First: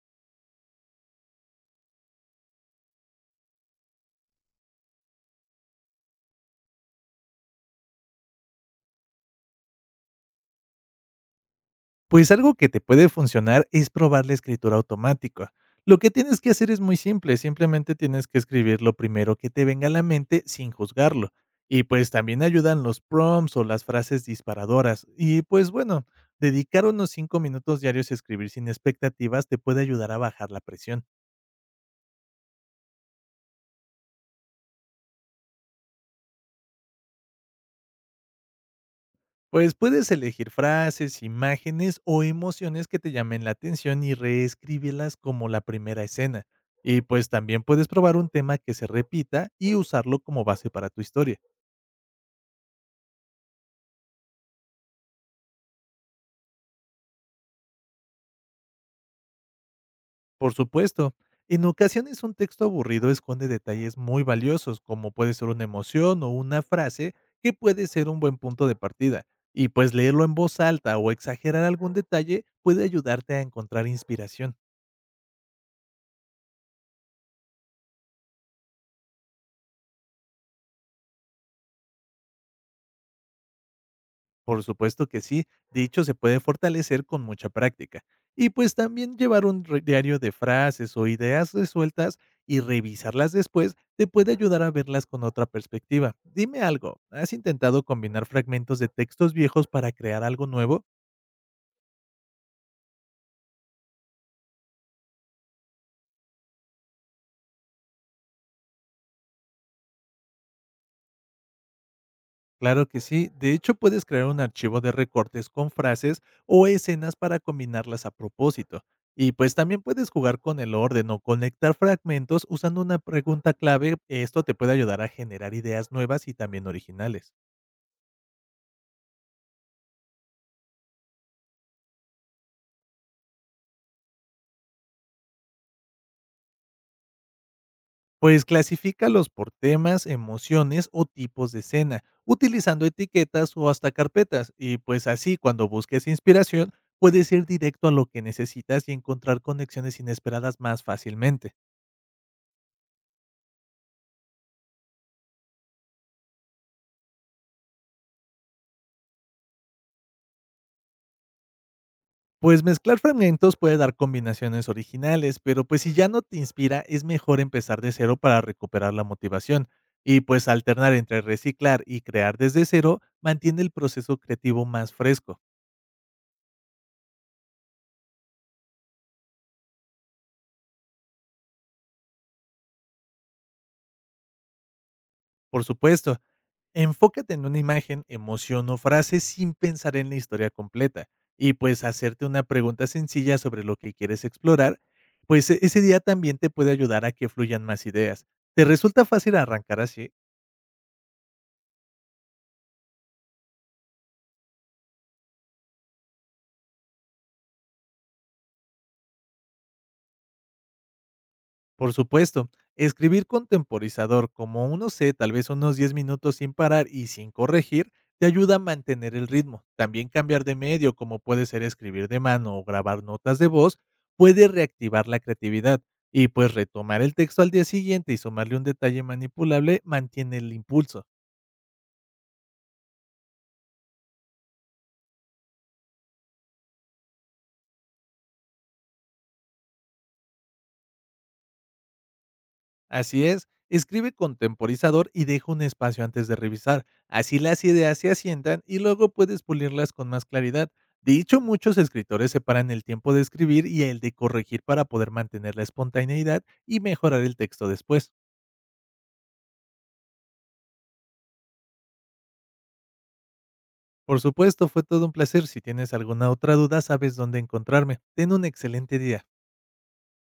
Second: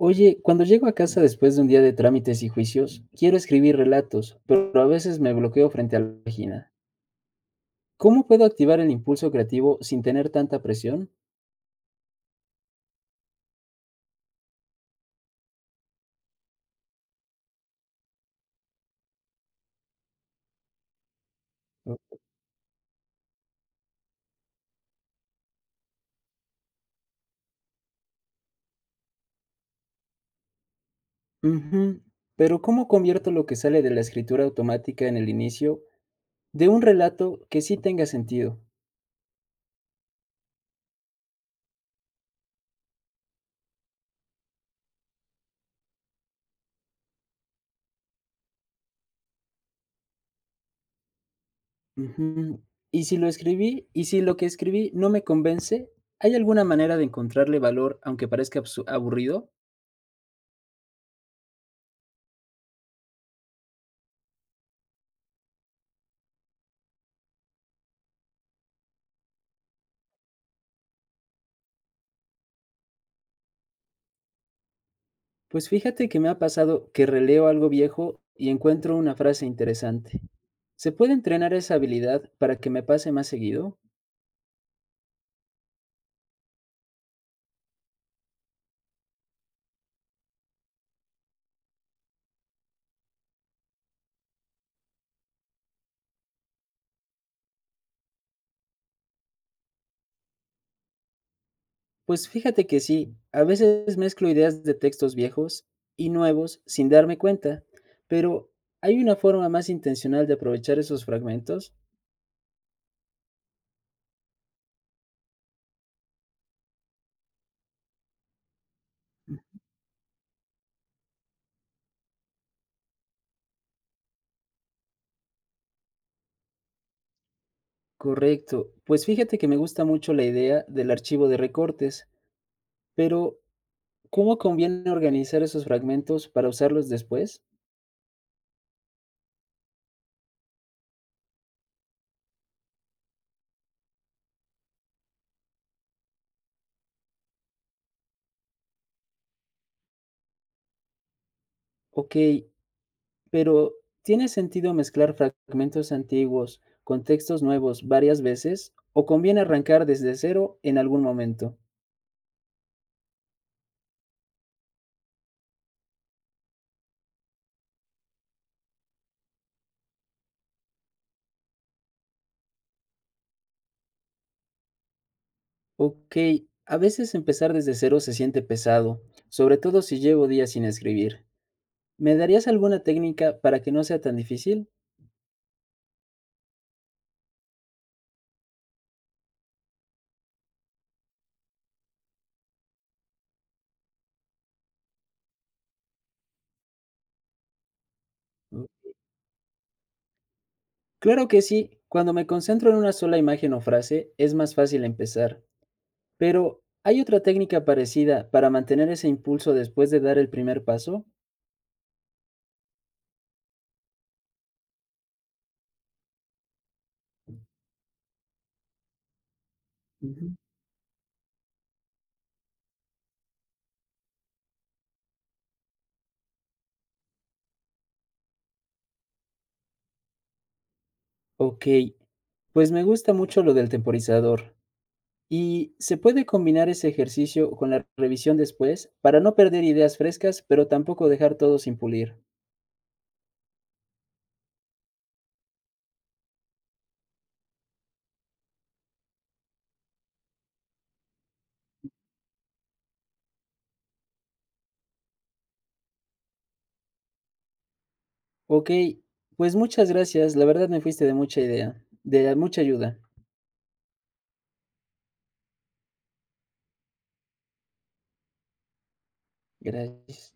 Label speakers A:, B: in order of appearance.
A: Oye, cuando llego a casa después de un día de trámites y juicios, quiero escribir relatos, pero a veces me bloqueo frente a la página. ¿Cómo puedo activar el impulso creativo sin tener tanta presión?
B: Pues algo que te puede funcionar es probar la escritura automática. Lo que tienes que hacer es muy simple, simplemente tienes que escribir lo primero que te venga a la mente sin juzgarlo. Y
A: O-
B: pues también ayudan los prompts o las frases disparadoras. Y pues bueno, dedicar unos 5 minutos diarios a escribir sin expectativas te puede ayudar a bajar la presión.
A: Ujú. Pero ¿cómo convierto lo que sale de la escritura automática en el inicio de un relato que sí tenga sentido?
B: Pues puedes elegir frases, imágenes o emociones que te llamen la atención y reescribirlas como la primera escena. Y pues también puedes probar un tema que se repita y usarlo como base para tu historia.
A: Ujú. Y si lo que escribí no me convence, ¿hay alguna manera de encontrarle valor aunque parezca aburrido?
B: Por supuesto, en ocasiones un texto aburrido esconde detalles muy valiosos, como puede ser una emoción o una frase que puede ser un buen punto de partida. Y pues leerlo en voz alta o exagerar algún detalle puede ayudarte a encontrar inspiración.
A: Pues fíjate que me ha pasado que releo algo viejo y encuentro una frase interesante. ¿Se puede entrenar esa habilidad para que me pase más seguido?
B: Por supuesto que sí, dicho se puede fortalecer con mucha práctica. Y pues también llevar un diario de frases o ideas resueltas y revisarlas después te puede ayudar a verlas con otra perspectiva. Dime algo, ¿has intentado combinar fragmentos de textos viejos para crear algo nuevo?
A: Pues fíjate que sí, a veces mezclo ideas de textos viejos y nuevos sin darme cuenta, pero ¿hay una forma más intencional de aprovechar esos fragmentos?
B: Claro que sí. De hecho, puedes crear un archivo de recortes con frases o escenas para combinarlas a propósito. Y pues también puedes jugar con el orden o conectar fragmentos usando una pregunta clave. Esto te puede ayudar a generar ideas nuevas y también originales.
A: Correcto, pues fíjate que me gusta mucho la idea del archivo de recortes, pero ¿cómo conviene organizar esos fragmentos para usarlos después?
B: Pues clasifícalos por temas, emociones o tipos de escena, utilizando etiquetas o hasta carpetas. Y pues así, cuando busques inspiración, puedes ir directo a lo que necesitas y encontrar conexiones inesperadas más fácilmente.
A: Ok, pero ¿tiene sentido mezclar fragmentos antiguos con textos nuevos varias veces o conviene arrancar desde cero en algún momento?
B: Pues mezclar fragmentos puede dar combinaciones originales, pero pues si ya no te inspira, es mejor empezar de cero para recuperar la motivación. Y pues alternar entre reciclar y crear desde cero mantiene el proceso creativo más fresco.
A: Ok, a veces empezar desde cero se siente pesado, sobre todo si llevo días sin escribir. ¿Me darías alguna técnica para que no sea tan difícil?
B: Por supuesto, enfócate en una imagen, emoción o frase sin pensar en la historia completa. Y pues hacerte una pregunta sencilla sobre lo que quieres explorar, ese día también te puede ayudar a que fluyan más ideas. ¿Te
A: Mm.
B: resulta fácil arrancar así?
A: Claro que sí, cuando me concentro en una sola imagen o frase es más fácil empezar, pero ¿hay otra técnica parecida para mantener ese impulso después de dar el primer paso?
B: Por supuesto, escribir con temporizador como uno c tal vez unos 10 minutos sin parar y sin corregir, te ayuda a mantener el ritmo. También
A: Ujú.
B: cambiar de medio, como puede ser escribir de mano o grabar notas de voz, puede reactivar la creatividad. Y pues retomar el texto al día siguiente y sumarle un detalle manipulable mantiene el impulso.
A: Ok, pues me gusta mucho lo del temporizador. ¿Y se puede combinar ese ejercicio con la revisión después para no perder ideas frescas, pero tampoco dejar todo sin pulir?
B: Así es, escribe con temporizador y deja un espacio antes de revisar. Así las ideas se asientan y luego puedes pulirlas con más claridad. De hecho, muchos escritores separan el tiempo de escribir y el de corregir para poder mantener la espontaneidad y mejorar el texto después.
A: Ok, pues muchas gracias. La verdad me fuiste de mucha idea, de mucha ayuda.
B: Por supuesto, fue todo un placer. Si tienes alguna otra duda, sabes dónde encontrarme. Ten un excelente día.
A: Gracias.